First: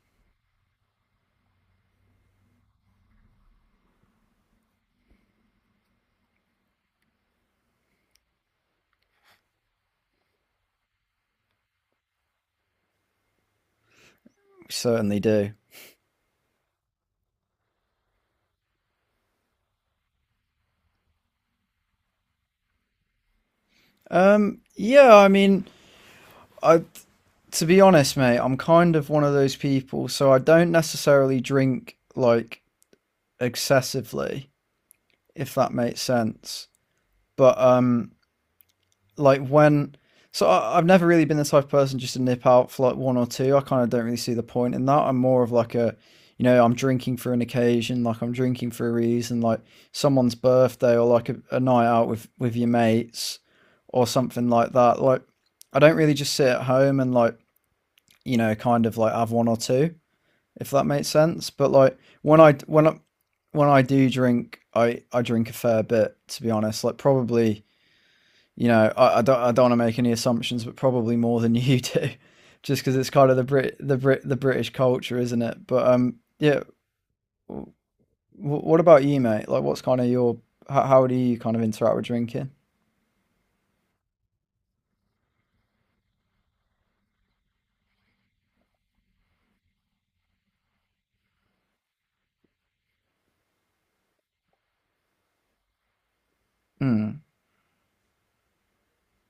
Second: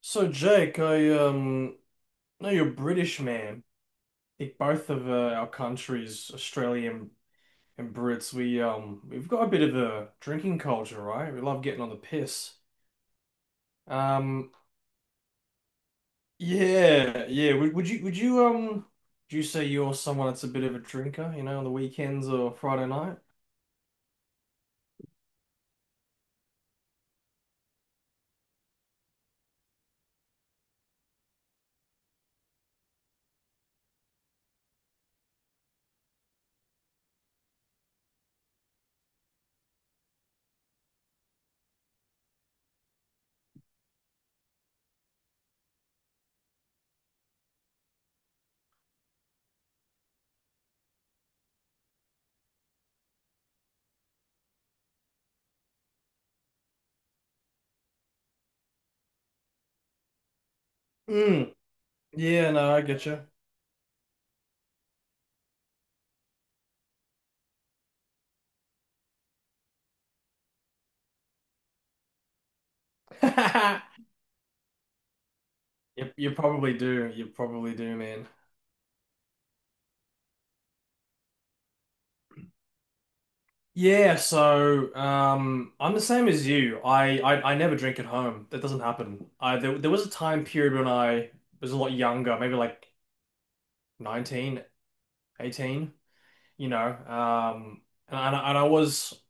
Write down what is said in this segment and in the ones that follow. So Jake, I know you're British, man. I think both of our countries, Australia and Brits, we we've got a bit of a drinking culture, right? We love getting on the piss. Um We certainly do. yeah, yeah. Would you do you say you're someone that's a bit of a drinker, you know, on the weekends or Friday night? Yeah, I mean, I to be honest, mate, I'm kind of one of those people, so I don't necessarily drink like excessively, if that makes sense. But like when so I've never really been the type of person just to nip out for like one or two. I kind of don't really see the point in that. I'm more of like you know, I'm drinking for an occasion, like I'm drinking for a reason, like someone's birthday or like a night out with your mates or something like that. Like I don't really just sit at home and like you know kind of like have one or two if that makes sense. Mm, But like yeah, no, I get you. when I do drink, I drink a fair bit to be honest. Like probably you know, I don't want to make any assumptions, but probably more than you do, just because it's kind of the British culture, isn't it? But You you yeah. probably do. You w- probably do, man. What about you, mate? Like, what's kind of your how do you kind of interact with drinking? Yeah, so I'm the same as you. I never drink at home. That doesn't happen. There was a time period when I was a lot younger, maybe like 19, 18, you know. Mm, Um, And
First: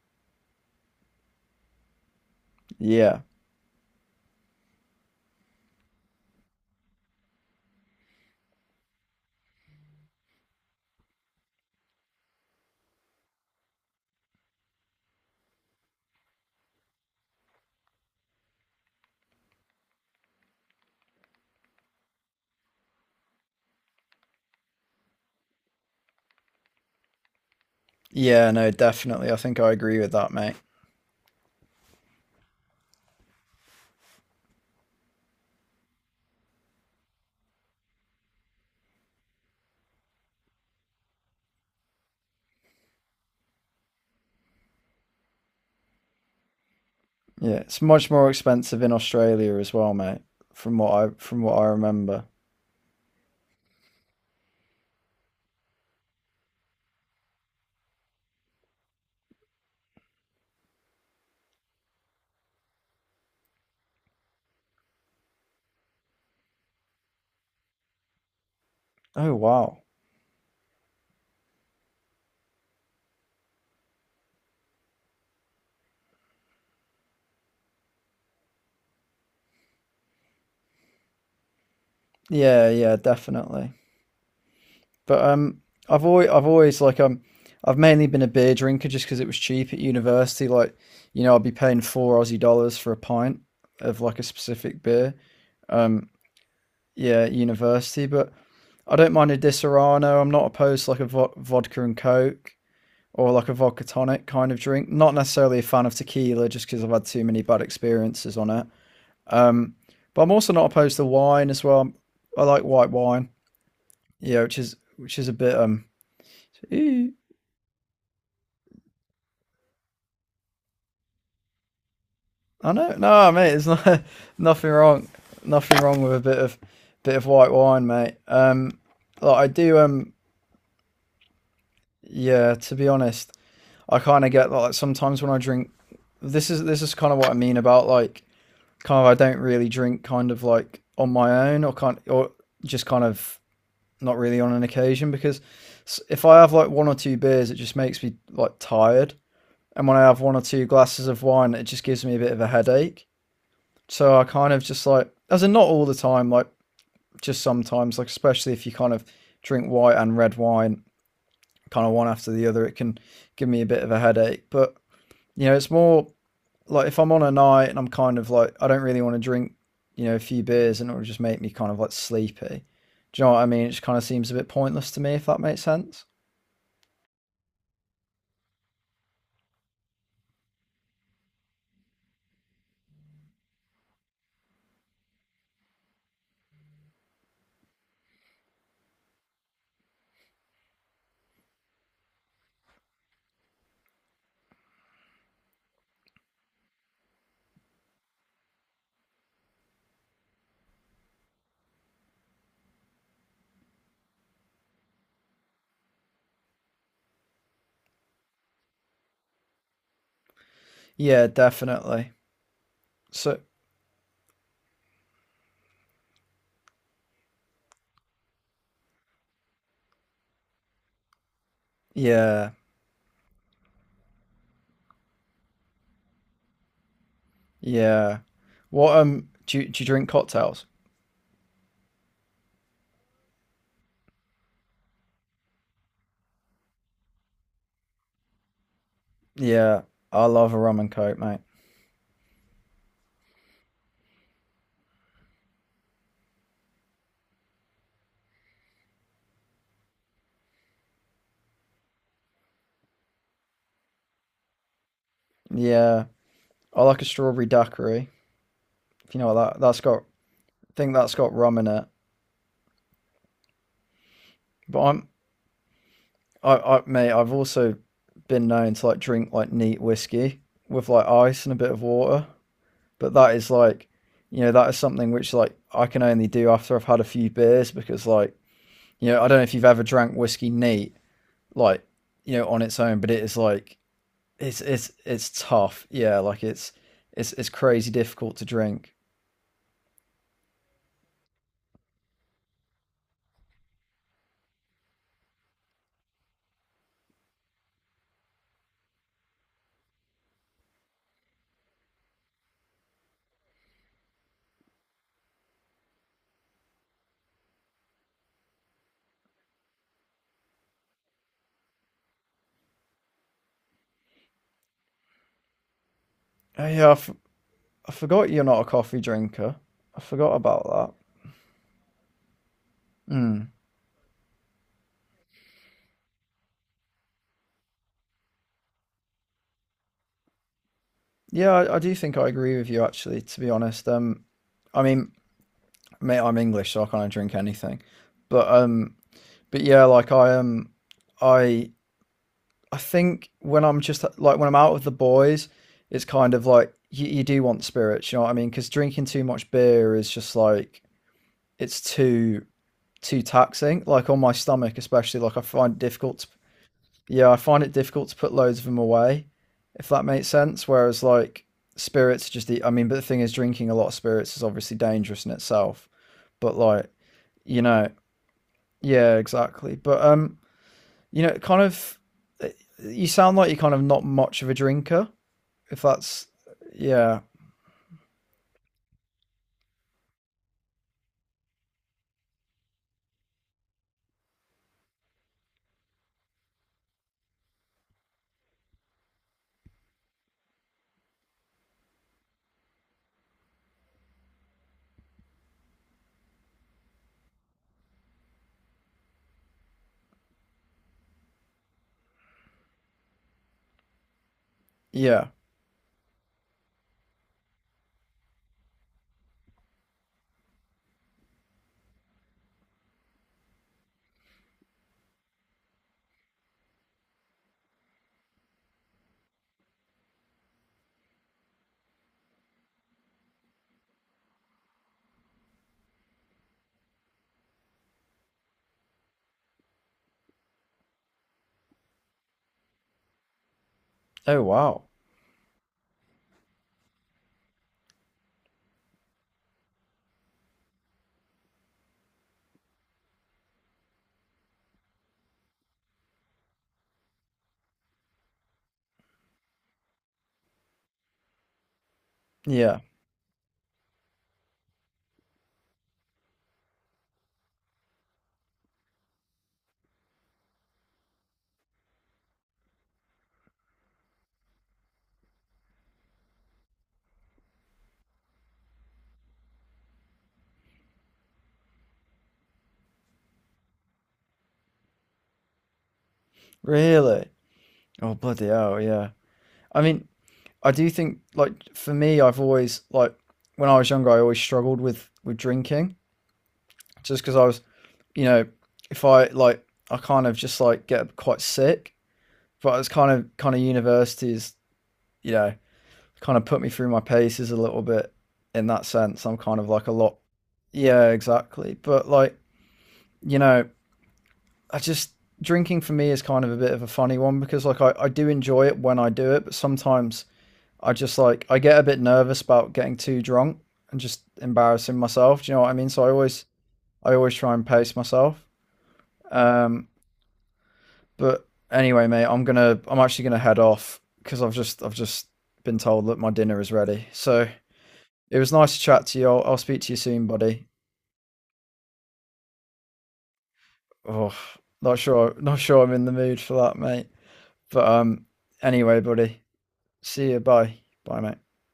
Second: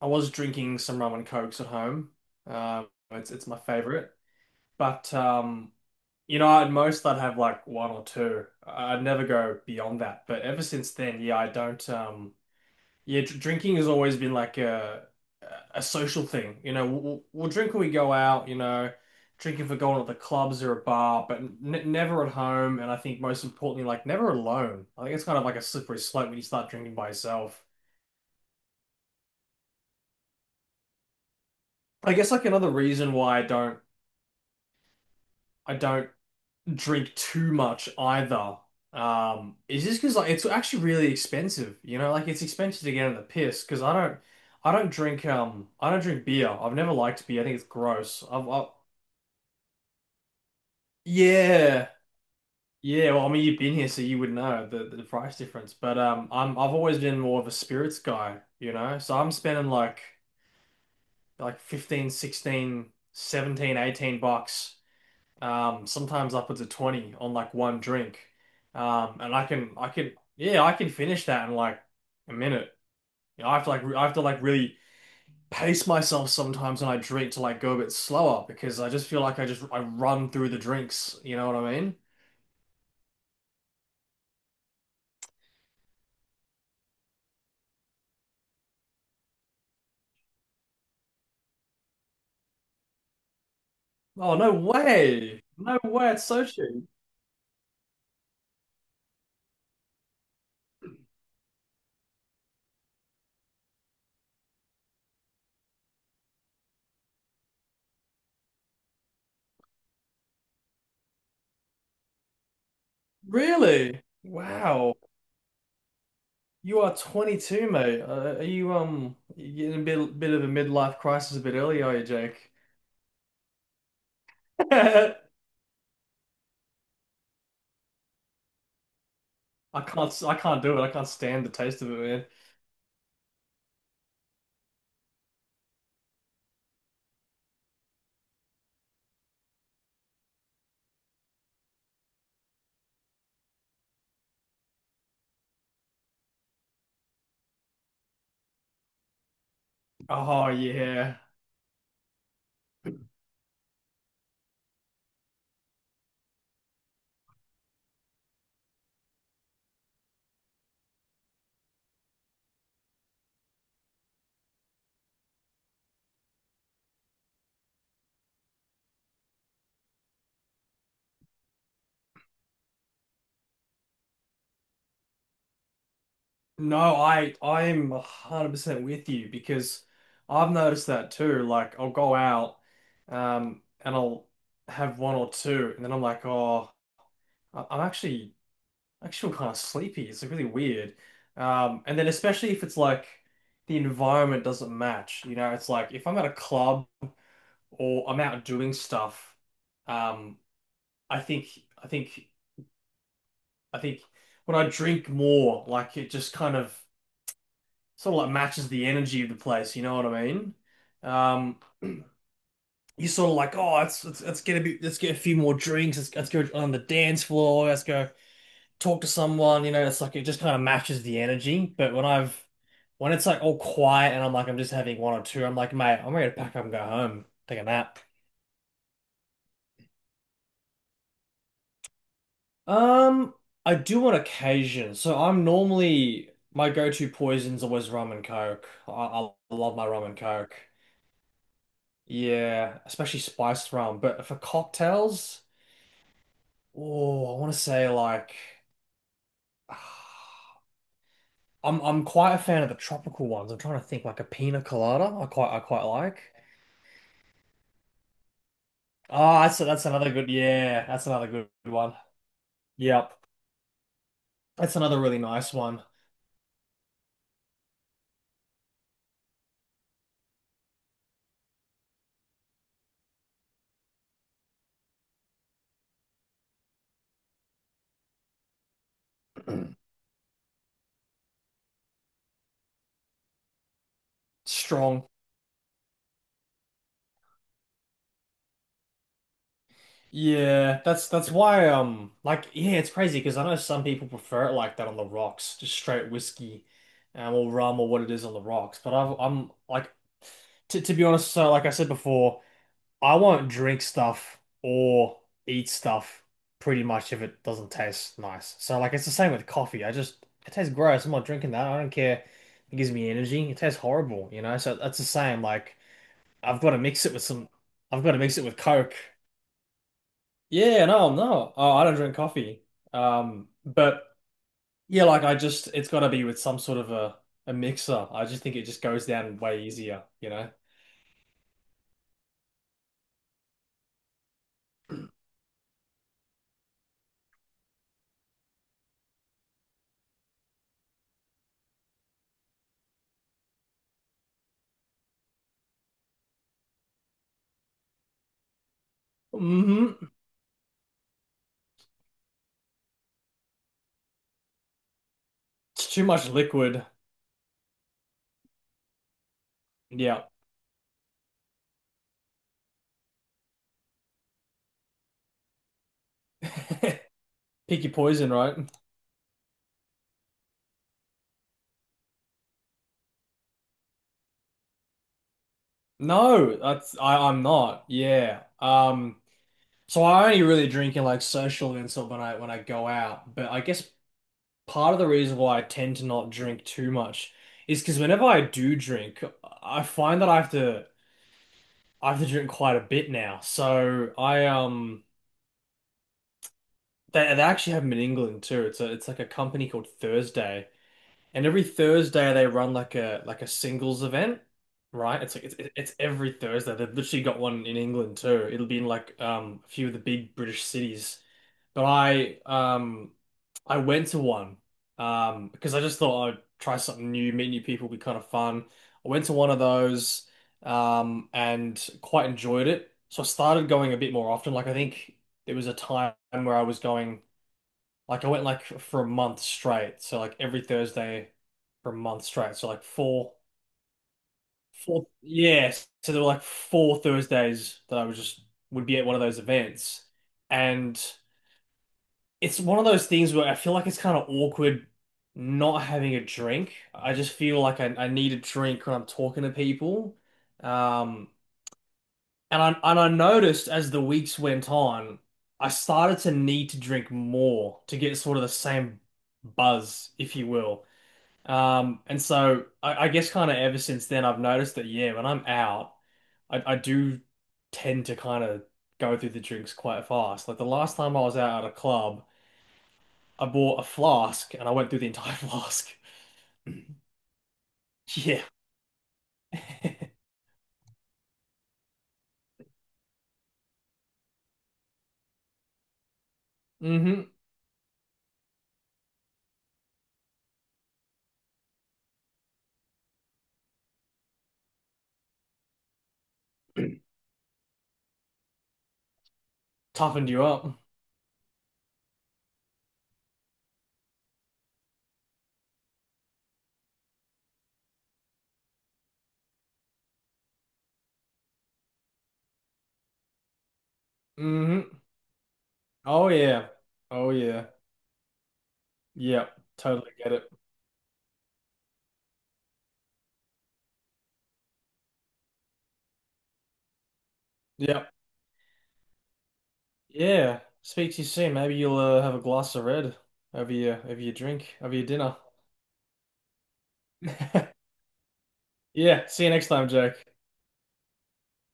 I was drinking some rum and cokes at home. Um, yeah, it's it's my favorite. But you know, at most I'd have like one or two. I'd never go beyond that. But ever since then, yeah, I don't. Drinking has always been like a social thing. You know, we'll drink when we go out, you know, drinking for going to the clubs or a bar, but n never at home. And I think most importantly, like never alone. I think it's kind of like a slippery slope when you start drinking by yourself. yeah, no, definitely. I think I agree with that, mate. I guess like another reason why I don't drink too much either. Is just because like it's actually really expensive. You know, like it's expensive to get in the piss because I don't drink I don't drink beer. I've never liked beer. I Yeah, think it's it's much gross. more I've, I expensive in Australia as well, mate. From what I Yeah, remember. yeah. Well, I mean, you've been here, so you would know the price difference. But I've always been more of a spirits guy, you know. So I'm spending like 15, 16, 17, $18, sometimes upwards of 20 on like one drink. Oh And wow. I can yeah, I can finish that in like a minute. You know, I have to like really pace myself sometimes when I drink to like go a bit slower because I just feel like I run through the drinks, you know what I mean? Yeah, yeah, definitely. But I've always like I've mainly been a beer drinker just because it was cheap at university. Like, you know, I'd be paying 4 Aussie dollars for a pint of like a Oh, no specific beer. way. No Um, way. It's so cheap. yeah, at university. But I don't mind a Disaronno. I'm not opposed to like a vodka and coke or like a vodka tonic kind of drink. Not necessarily a fan of tequila just because I've had too many bad experiences on it. Um, but I'm also not opposed to wine as well. I like white wine. Really? Yeah. Yeah, Wow. which is a bit You are 22, mate. Are you you in a bit of a midlife crisis a bit early, are you, Jake? I know. No, mate, it's not nothing wrong. I Nothing wrong with a bit of white wine, mate. Like I do. I can't do it. I can't stand the taste of it, man. Yeah. To be honest, I kind of get like sometimes when I drink. This is kind of what I mean about like kind of I don't really drink kind of like on my own or kind or just kind of not really on an occasion because if I have like one or two beers, it just makes me like tired, and when I have one or Oh two glasses yeah. of wine, it just gives me a bit of a headache. So I kind of just like, as in not all the time, like just sometimes, like especially if you kind of drink white and red wine, kind of one after the other, it can give me a bit of a headache. But you know, it's more like if I'm on a night and I'm kind of like, I don't really want to drink, you know, a few beers and it'll just make me kind of like sleepy. Do you know what I mean? It just kind of seems a bit pointless to me, if that makes sense. No, I I'm 100% with you because I've noticed that too. Like I'll go out and I'll have one or two and then I'm like, "Oh, I- I'm actually I just feel kind of sleepy." It's like really weird. And then especially if it's like the environment doesn't match. You know, it's like if I'm at a club or I'm out doing stuff, um, I think I think I think when I drink more, like it just kind of sort of like matches the energy of the place. You know what I mean? Yeah, Um, definitely. you sort of So like, oh, let's get a bit, let's get a few more drinks. Let's go on the dance floor. Let's go, talk to someone, you know. It's like it just kind of matches the energy. But when I've yeah, when it's like all quiet and I'm just having one or two, I'm like, mate, I'm ready to pack up and go home, take a nap. yeah. What do you drink cocktails? Um, I do on occasion. So I'm normally my go-to poison's always rum and coke. I love Yeah, my rum and I love coke. a rum and coke, mate. Yeah, especially spiced rum. But for cocktails, oh, I want to say like I'm quite a fan of the tropical ones. I'm trying to think like a pina colada. I quite Yeah, like. I like a strawberry daiquiri. If you know Oh, what that's that's got, another good. I Yeah, think that's that's another got good rum in it. one. Yep, that's But another really nice one. I, mate, I've also been known to like drink like neat whiskey with like ice and a bit of water. But that is like, you know, that is something which like I can only do after I've had a few beers because like, you know, I don't know if you've ever drank whiskey neat, like, you know, on its own, but it is like, it's Strong. it's tough. Yeah, like it's it's crazy difficult to drink. Yeah, that's why. Yeah, it's crazy because I know some people prefer it like that on the rocks, just straight whiskey, or rum or what it is on the rocks. But I've, I'm like, to be honest, so like I said before, I won't drink stuff or eat stuff pretty much if it doesn't taste nice. So like it's the same with coffee. I just It tastes gross. I'm not drinking that. I don't care. It gives me energy. It tastes horrible, you know? So that's the same. Like I've Oh, got to yeah, mix it with some I I've got to forgot mix you're it with not a Coke. coffee drinker. I forgot Yeah, about no, no. Oh, I don't drink coffee. that. Mm. But Yeah, like I just it's got to be with some sort of a mixer. I just think it just goes down way easier, you know? Yeah, I do think I agree with you actually, to be honest. I mean, mate, I'm English, so I can't drink anything. But um, but yeah, like I I think when I'm just like when I'm out with the boys, it's kind of like you do want spirits, you know what I mean? Because drinking too much beer is Hmm. just like it's too taxing. Like on my stomach, especially, like I find it It's too difficult to much liquid. yeah, I find it difficult to put loads of them away, if that Yeah. makes sense. Whereas like spirits, just I mean, but the thing is, drinking a lot of spirits is obviously dangerous in itself. But like, you Pick know, your poison, right? yeah, exactly. But you know, eh, you sound like you're kind of not much of a drinker. If that's, No, that's yeah, I'm not. Yeah. So I only really drink in like social events or when I go out. But I guess part of the reason why I tend to not drink too much is because whenever I do drink, I find that I have to drink quite a bit now. So I they actually have them in England too. It's a it's like a company called Thursday. And every Thursday they run like a singles event, right? yeah. It's like it's every Thursday. They've literally got one in England too. It'll be in like a few of the big British cities. But I went to one because I just thought I'd try something new, meet new people, be kind of fun. I went to one of those and quite enjoyed it. So I started going a bit more often. Like I think there was a time where I was going. Like I went like for a month straight, so like every Thursday for a month straight. So like Oh wow, four, yeah. So there were like four Thursdays that I was just would be at one of those events, and it's one of those things where I feel like it's kind of awkward not having a drink. I just feel like I need a drink when I'm talking to people, um, and I yeah, and I noticed as the weeks went on, I started to need to drink more to get sort of the same buzz, if you will. And so I guess kind of ever since then, I've noticed that, yeah, when I'm out, I do tend to kind of go through the drinks quite fast. Like the last time I was out at a club, I bought a flask and I went through the entire flask. really. Oh Yeah. bloody hell, yeah. I mean, I do think like for me, I've always like when I was younger, I always struggled with drinking Mm-hmm. just because I was you know, if I like, I kind of just like get quite sick. But it's kind of universities, you know, kind of put me through my paces a little bit in that sense. I'm kind of like a lot. Toughened you up. Yeah, exactly. But like, you know, I just drinking for me is kind of a bit of a funny one because like I do enjoy it when I do it, but sometimes I just like I get a bit nervous about getting too drunk and just Hmm. embarrassing myself. Do you know what I mean? So Oh, yeah. I Oh, always try and yeah. pace myself. Yeah. Um, Totally get it. But anyway, mate, I'm actually gonna head off because I've just been told that my dinner is ready. So Yep. it was nice to chat to you. I'll speak to you soon, Yeah. buddy. Speak to you soon. Maybe you'll have a glass of red over your Oh, drink, over your dinner. not sure I'm in the mood for that, mate. But anyway, Yeah. buddy, See you next time, Jake. see you. Bye, bye, mate.